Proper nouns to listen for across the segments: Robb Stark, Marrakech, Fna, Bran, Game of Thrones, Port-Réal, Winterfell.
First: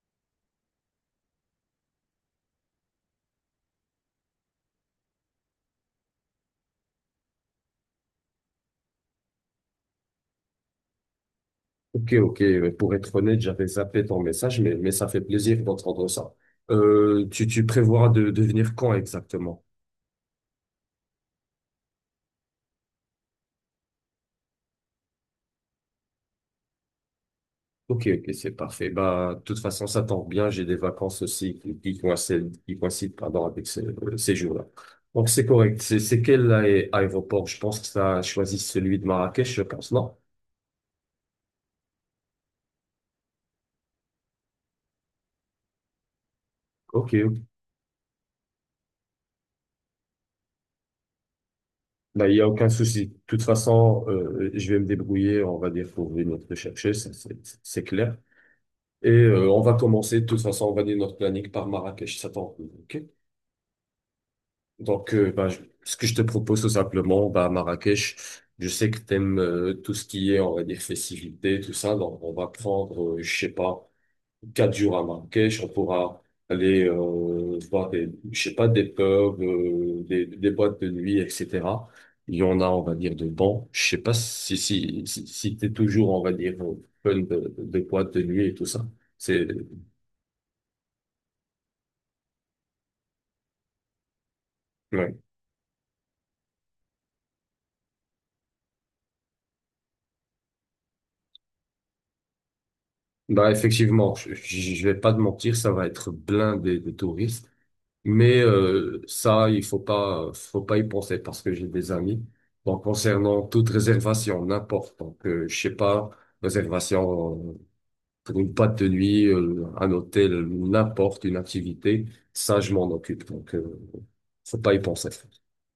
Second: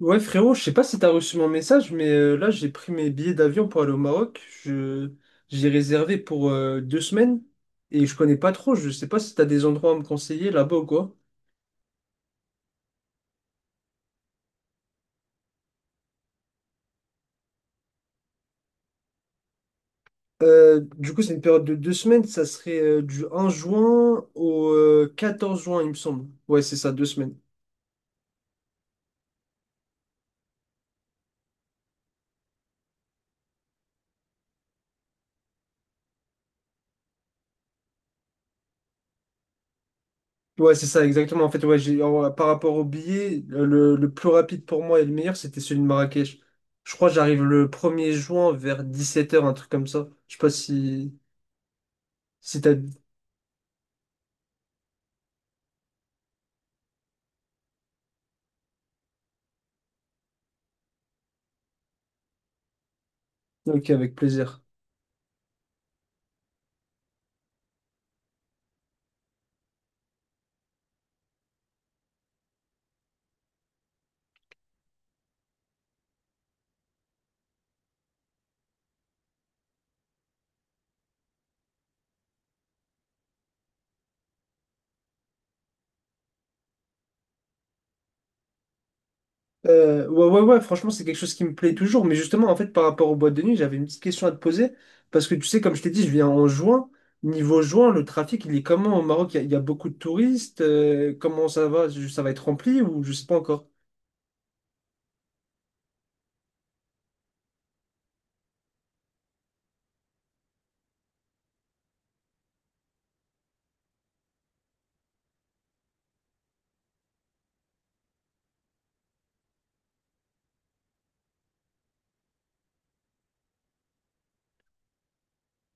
Ouais frérot, je sais pas si t'as reçu mon message, mais là j'ai pris mes billets d'avion pour aller au Maroc. Je j'ai réservé pour deux semaines et je connais pas trop. Je sais pas si t'as des endroits à me conseiller là-bas ou quoi. Ok, ok. Pour être honnête, j'avais zappé ton message, mais ça fait plaisir d'entendre ça. Tu prévois de venir quand exactement? Du coup, c'est une période de deux semaines. Ça serait du 1er juin au 14 juin, il me semble. Ouais, c'est ça, deux semaines. Ok, ok, c'est parfait. Bah, de toute façon, ça tombe bien. J'ai des vacances aussi qui coïncident, pardon, avec ces jours-là. Donc, c'est correct. C'est quel aéroport? Je pense que ça choisit celui de Marrakech, je pense, non? Ouais, c'est ça, exactement. En fait, ouais, par rapport au billet, le plus rapide pour moi et le meilleur, c'était celui de Marrakech. Je crois Ok, que ok. j'arrive le 1er juin vers 17 h, un truc comme ça. Je sais pas si... Bah, il n'y a Si aucun t'as... souci. De toute façon, je vais me débrouiller, on va dire, pour venir te chercher, ça, c'est clair. Et on va commencer, de toute façon, on va dire notre planning par Marrakech, ça t'en ok? Ok, avec plaisir. Donc, ce que je te propose tout simplement, bah, Marrakech, je sais que t'aimes tout ce qui est, on va dire, festivité, tout ça, donc on va prendre, je sais pas, 4 jours à Marrakech, on pourra aller voir je sais pas, des pubs, des boîtes de nuit, etc. Il y en a, on va dire, de bons. Je sais pas si t'es toujours, on va dire, au fun de boîtes de nuit et tout ça. C'est... Ouais, franchement, c'est quelque chose qui me plaît toujours. Mais justement, en fait, par rapport aux boîtes de nuit, j'avais une petite question à te poser. ouais. Parce que tu sais, comme je t'ai dit, je viens en juin. Niveau juin, le trafic, il est comment au Maroc? Il y a beaucoup de touristes. Comment ça va? Ça va être rempli ou je sais pas Bah encore? effectivement, je vais pas te mentir, ça va être blindé de touristes, mais ça il faut pas y penser parce que j'ai des amis. Donc concernant toute réservation, n'importe, donc je sais pas, réservation pour une boîte de nuit, un hôtel, n'importe une activité, ça je m'en occupe. Donc faut pas y penser.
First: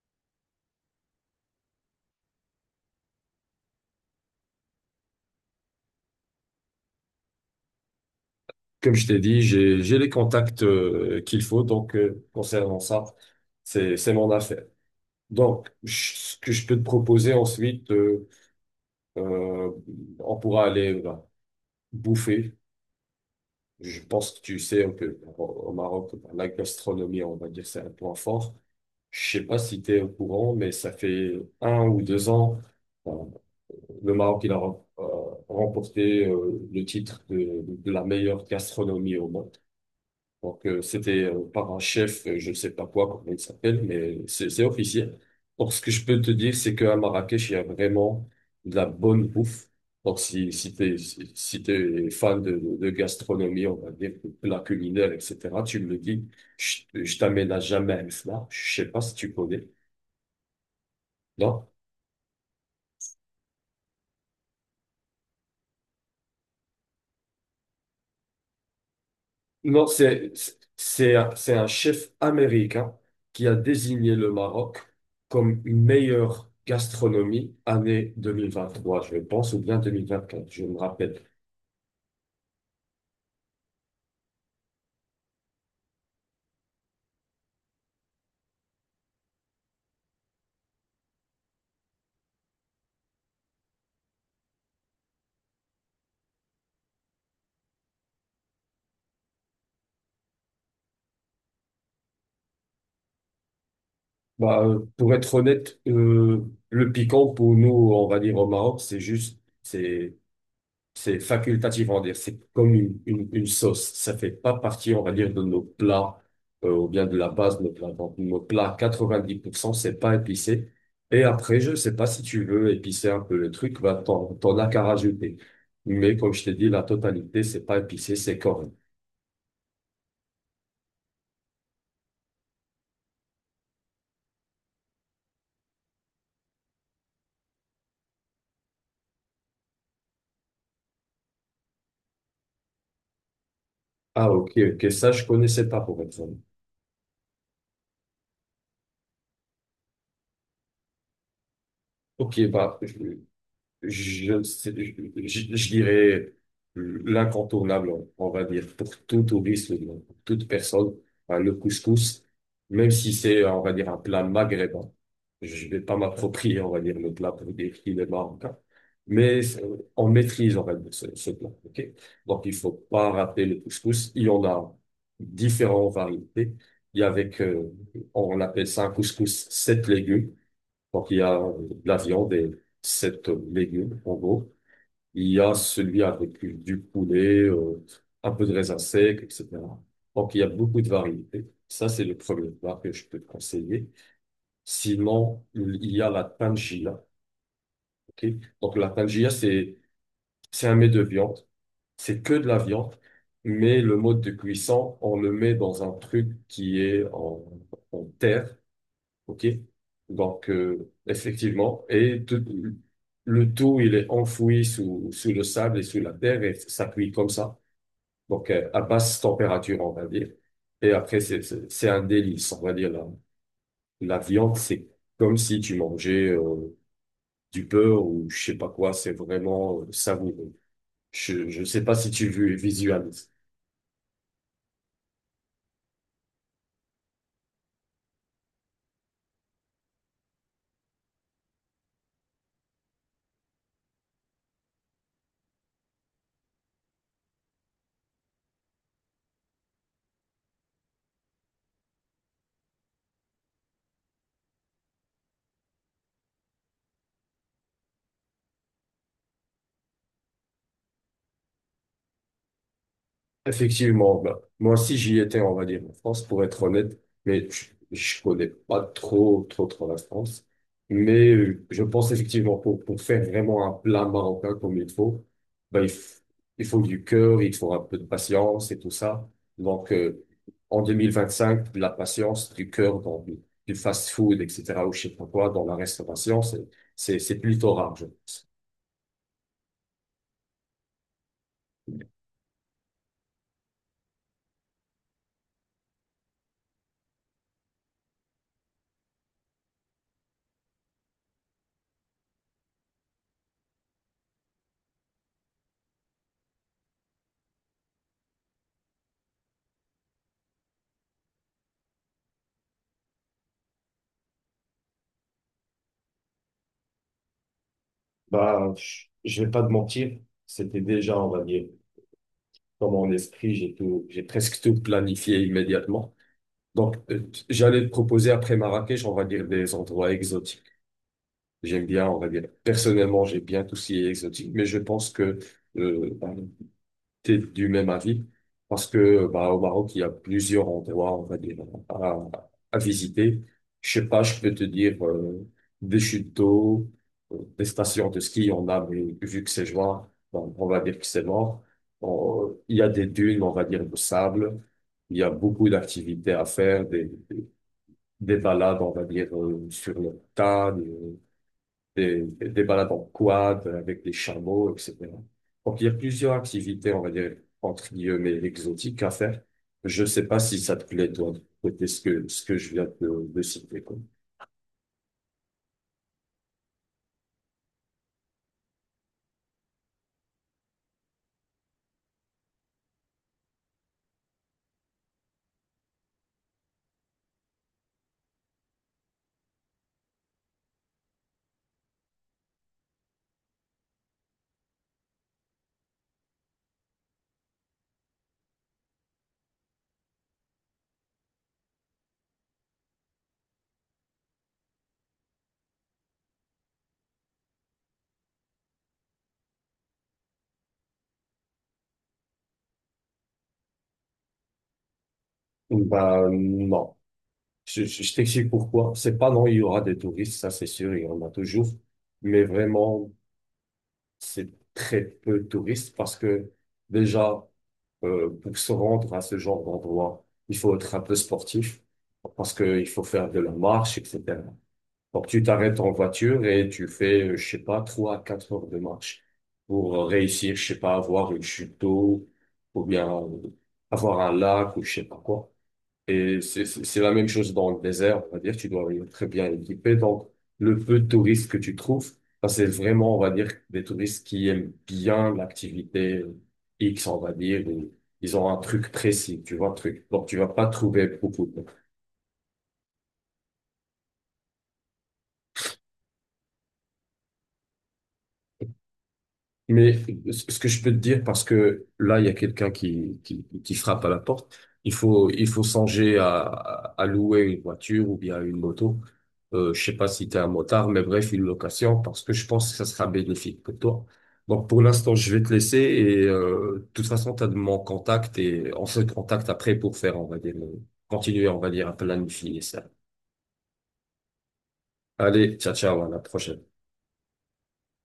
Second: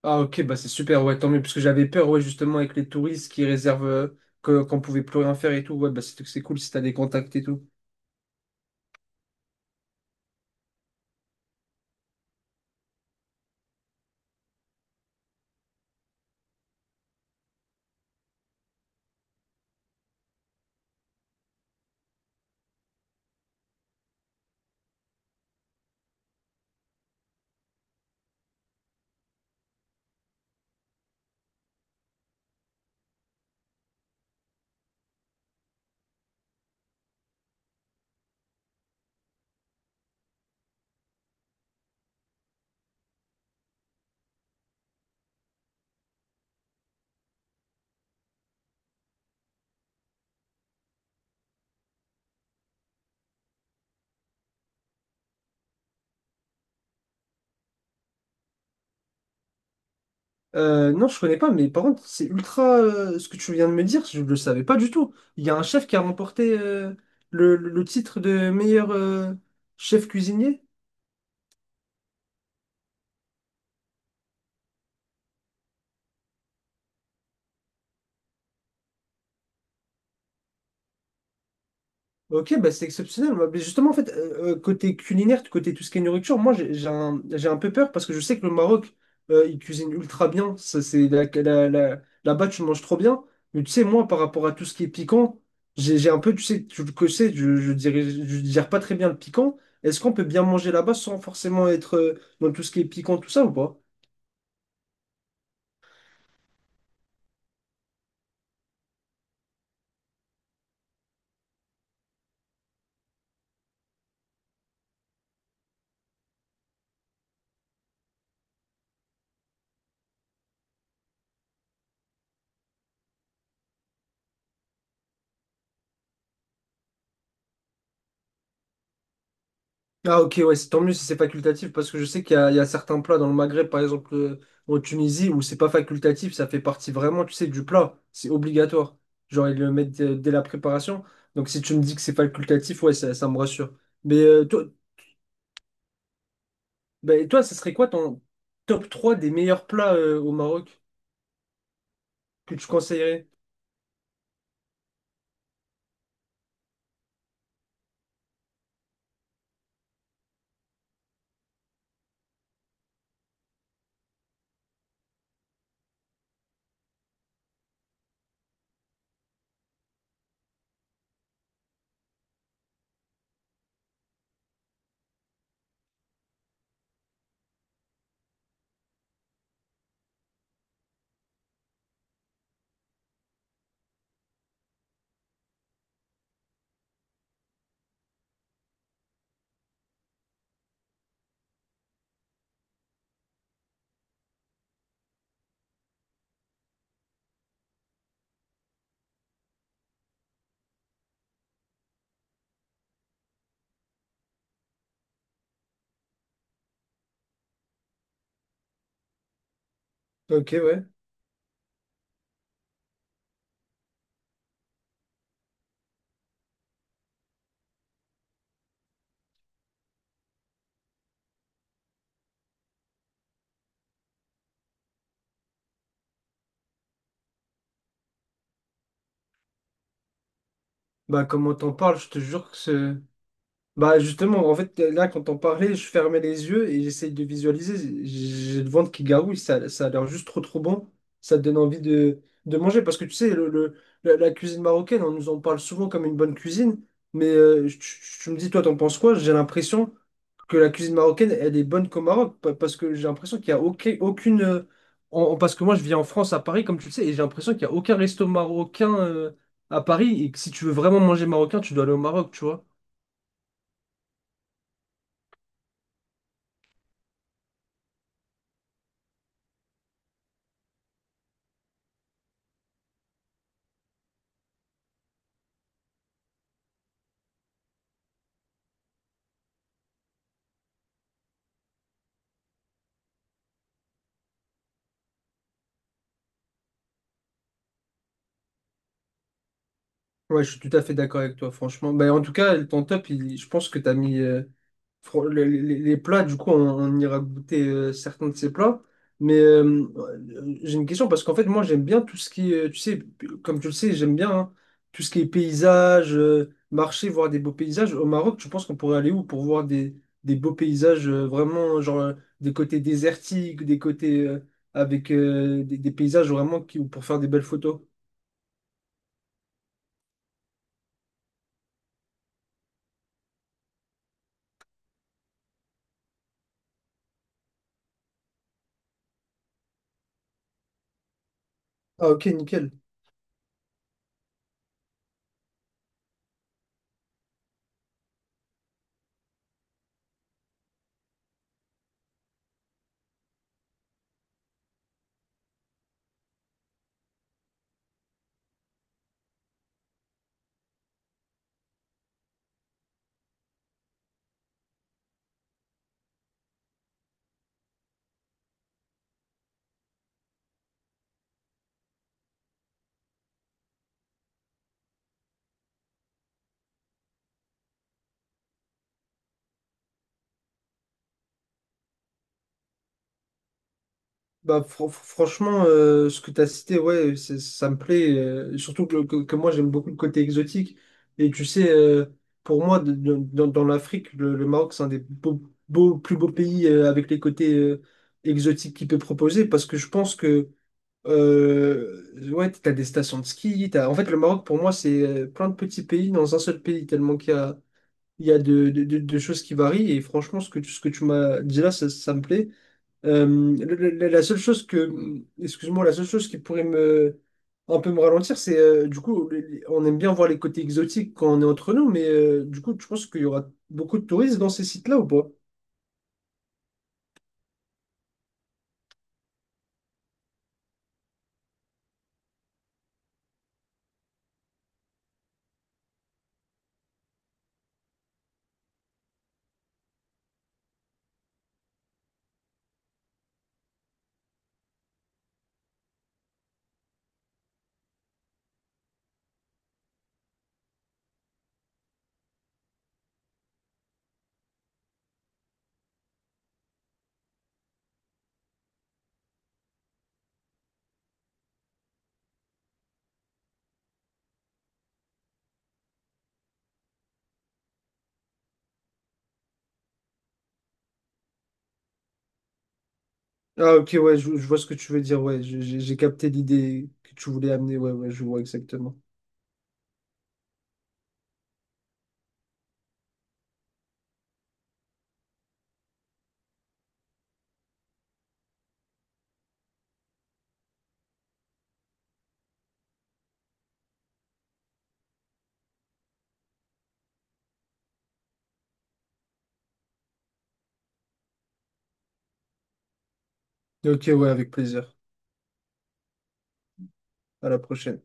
Ah ok, bah c'est super, ouais, tant mieux, parce que j'avais peur, ouais, justement, avec les touristes qui réservent, que, qu'on pouvait plus rien faire et tout, ouais, bah c'est cool si t'as des contacts et tout. Comme je t'ai dit, j'ai les contacts qu'il faut, donc concernant ça, c'est mon affaire. Donc, ce que je peux te proposer ensuite, euh, on pourra aller bah, bouffer. Je pense que tu sais un peu au Maroc, bah, la gastronomie, on va dire, c'est un point fort. Je sais pas si tu es au courant, mais ça fait 1 ou 2 ans, euh, le Maroc, il a remporté le titre de la meilleure gastronomie au monde. Donc, c'était par un chef, je ne sais pas quoi, comment il s'appelle, mais c'est officiel. Donc, ce que je peux te dire, c'est qu'à Marrakech, il y a vraiment de la bonne bouffe. Donc, si t'es fan de gastronomie, on va dire, de plats culinaires, etc., tu me le dis, je t'amène à jamais à Fna. Je sais pas si tu connais. Non, je connais pas, Non? mais par contre, c'est ultra, ce que tu viens de me dire, je le savais pas du tout. Il y a un chef qui a remporté, titre de meilleur, Non, chef cuisinier. C'est un chef américain qui a désigné le Maroc comme une meilleure gastronomie année 2023, je pense, ou bien 2024, je me rappelle. Ok, bah c'est exceptionnel. Moi, mais justement, en fait, côté culinaire, côté tout ce qui est nourriture, moi, j'ai un peu peur parce que je sais que le Maroc, il cuisine ultra bien. Ça, c'est là-bas, tu manges trop bien. Mais tu sais, moi, par rapport à tout ce qui est piquant, j'ai un peu, tu sais, tu le sais, je dirais, je digère pas très bien le piquant. Est-ce qu'on peut bien manger là-bas sans forcément être dans tout ce qui est piquant, tout ça ou pas? Bah, pour être honnête, le piquant pour nous, on va dire au Maroc, c'est juste, c'est facultatif, on va dire. C'est comme une sauce. Ça fait pas partie, on va dire, de nos plats, ou bien de la base de nos plats. Donc, nos plats, 90%, c'est pas épicé. Et après, je sais pas si tu veux épicer un peu le truc, bah, t'en as qu'à rajouter. Mais comme je t'ai dit, la totalité, c'est pas épicé, c'est correct. Ah ok, ouais, c'est tant mieux si c'est facultatif, parce que je sais qu'il y a certains plats dans le Maghreb, par exemple en Tunisie, où c'est pas facultatif, ça fait partie vraiment, tu sais, du plat, c'est obligatoire. Genre, ils le mettent dès la préparation. Donc si tu me dis que c'est facultatif, ouais, ça me rassure. Mais Ah, euh, ok, toi, ok. Ça, je connaissais pas, pour être honnête. bah, toi, ça serait quoi ton top 3 des meilleurs plats au Maroc Ok, que tu bah, conseillerais? je, ne sais- je- dirais l'incontournable, on va dire, pour tout touriste, pour toute personne, hein, le couscous, même si c'est, on va dire, un plat maghrébin. Je vais pas m'approprier, on va dire, le plat pour dire qu'il est marocain, mais on maîtrise, on va dire, ce plat. Ok. Donc, il faut pas rater le couscous. Il y en a différentes variétés. Il y a avec, on appelle ça un couscous 7 légumes. Donc, il y a de la viande et sept légumes, en gros. Il y a celui avec du poulet, un peu de raisin sec, etc. Donc, il y a beaucoup de variétés. Ça, c'est le premier plat que je peux te conseiller. Sinon, il y a la tangia. Ok. Donc, la tangia, c'est un mets de viande. C'est que de la viande, mais le mode de cuisson, on le met dans un truc qui est en terre. OK? Donc, Ok, ouais. Effectivement, le tout, il est enfoui sous le sable et sous la terre et ça cuit comme ça. Donc, à basse température, on va dire. Et après, c'est un délice, on va dire. La viande, c'est comme si tu mangeais du beurre ou je sais pas quoi. C'est vraiment savoureux. Bah comment Je t'en sais pas parles, je si te tu jure que c'est... visualises. Bah justement, en fait, là, quand on parlait, je fermais les yeux et j'essayais de visualiser. J'ai le ventre qui garouille, ça a l'air juste trop trop bon. Ça te donne envie de manger. Parce que tu sais, la cuisine marocaine, on nous en parle souvent comme une bonne cuisine. Mais me dis, toi, t'en penses quoi? J'ai l'impression que la cuisine marocaine, elle est bonne qu'au Maroc. Parce que j'ai l'impression qu'il n'y a parce que moi, je vis en France, à Paris, comme tu le sais, et j'ai l'impression qu'il n'y a aucun resto marocain à Paris. Et que si tu veux vraiment manger marocain, tu dois aller au Maroc, tu vois. Effectivement, bah, moi aussi j'y étais, on va dire, en France, pour être honnête, mais je connais pas trop la France. Mais je pense effectivement pour faire vraiment un plat marocain comme il faut, bah, il, f- il faut du cœur, il faut un peu de patience et tout ça. Donc en 2025, de la patience, du cœur du fast-food, etc., ou je sais pas quoi, dans la restauration, c'est plutôt rare, je pense. Ouais, je suis tout à fait d'accord avec toi, franchement. Ben, en tout cas, ton top, je pense que tu as mis les plats. Du coup, on ira goûter certains de ces plats. Mais j'ai une question parce qu'en fait, moi, j'aime bien tout ce qui est, tu sais, comme tu le sais, j'aime bien hein, tout ce qui est paysage, marché, voir des beaux paysages. Au Maroc, tu penses qu'on pourrait aller où pour voir des beaux paysages vraiment, genre des côtés désertiques, des côtés. Avec des paysages vraiment qui, pour faire des belles photos. Bah, je vais pas te mentir, c'était déjà, on va dire, dans mon esprit, j'ai presque tout planifié immédiatement. Donc, j'allais te proposer après Marrakech, on va dire des endroits exotiques. J'aime bien, Ah on ok, va dire, nickel. personnellement, j'aime bien tout ce qui est exotique, mais je pense que euh, t'es du même avis parce que bah, au Maroc, il y a plusieurs endroits, on va dire, à, à visiter. Je sais pas, je peux te dire des chutes d'eau, des stations de ski, on a, mais vu que c'est juin, bon, on va dire que c'est mort. Il y a des dunes, on va dire, de sable. Il y a beaucoup d'activités à faire, des balades, on va dire, sur le tas des balades en quad avec des chameaux, etc. Donc, il y a plusieurs activités, on va dire, entre guillemets, exotiques à faire. Je sais pas si ça te plaît, toi, de côté ce que je viens de citer, quoi. Bah, franchement, ce que tu as cité, ouais, ça me plaît. Surtout que moi, j'aime beaucoup le côté exotique. Et tu sais, pour moi, dans l'Afrique, le Maroc, c'est un des plus beaux pays avec les côtés exotiques qu'il peut proposer. Parce que je pense que ouais, tu as des stations de ski. En fait, le Maroc, pour moi, c'est plein de petits pays dans un seul pays, tellement qu'il y a, il y a de choses qui varient. Et franchement, ce que tu m'as dit là, ça me plaît. Euh, la seule excuse-moi, la seule chose qui pourrait me, un peu me ralentir, c'est du coup, on aime bien voir les côtés exotiques quand on est entre nous, mais du coup, tu penses qu'il y aura beaucoup de touristes dans ces sites-là ou pas? Bah, non. Je t'explique pourquoi. C'est pas non, il y aura des touristes, ça c'est sûr, il y en a toujours. Mais vraiment, c'est très peu de touristes parce que déjà, pour se rendre à ce genre d'endroit, il faut être un peu sportif parce qu'il faut faire de la marche, etc. Donc, tu t'arrêtes en voiture et tu fais, je sais pas, 3 à 4 heures de marche pour réussir, je sais pas, avoir une chute d'eau ou bien avoir un lac ou je sais pas quoi. Et c'est la même chose dans le désert, on va dire, tu dois être très bien équipé. Donc, le peu de touristes que tu trouves, ça, c'est vraiment, on va dire, des touristes qui aiment bien l'activité X, on va dire, ou ils ont un truc précis, tu vois, un truc. Donc, tu vas pas trouver beaucoup de. Ah, ok, ouais, je vois ce que tu veux dire, ouais, j'ai capté l'idée que tu voulais amener, ouais, ouais, je vois exactement. Mais ce que je peux te dire, parce que là, il y a quelqu'un qui frappe à la porte, il faut songer à louer une voiture ou bien une moto. Je sais pas si tu es un motard, mais bref, une location, parce que je pense que ça sera bénéfique pour toi. Donc, pour l'instant, je vais te laisser et de toute façon, tu as de mon contact et on se contacte après pour faire, on va dire, continuer, on va dire, à planifier ça. Ok, ouais, avec plaisir. Allez, ciao, à la prochaine. À la prochaine.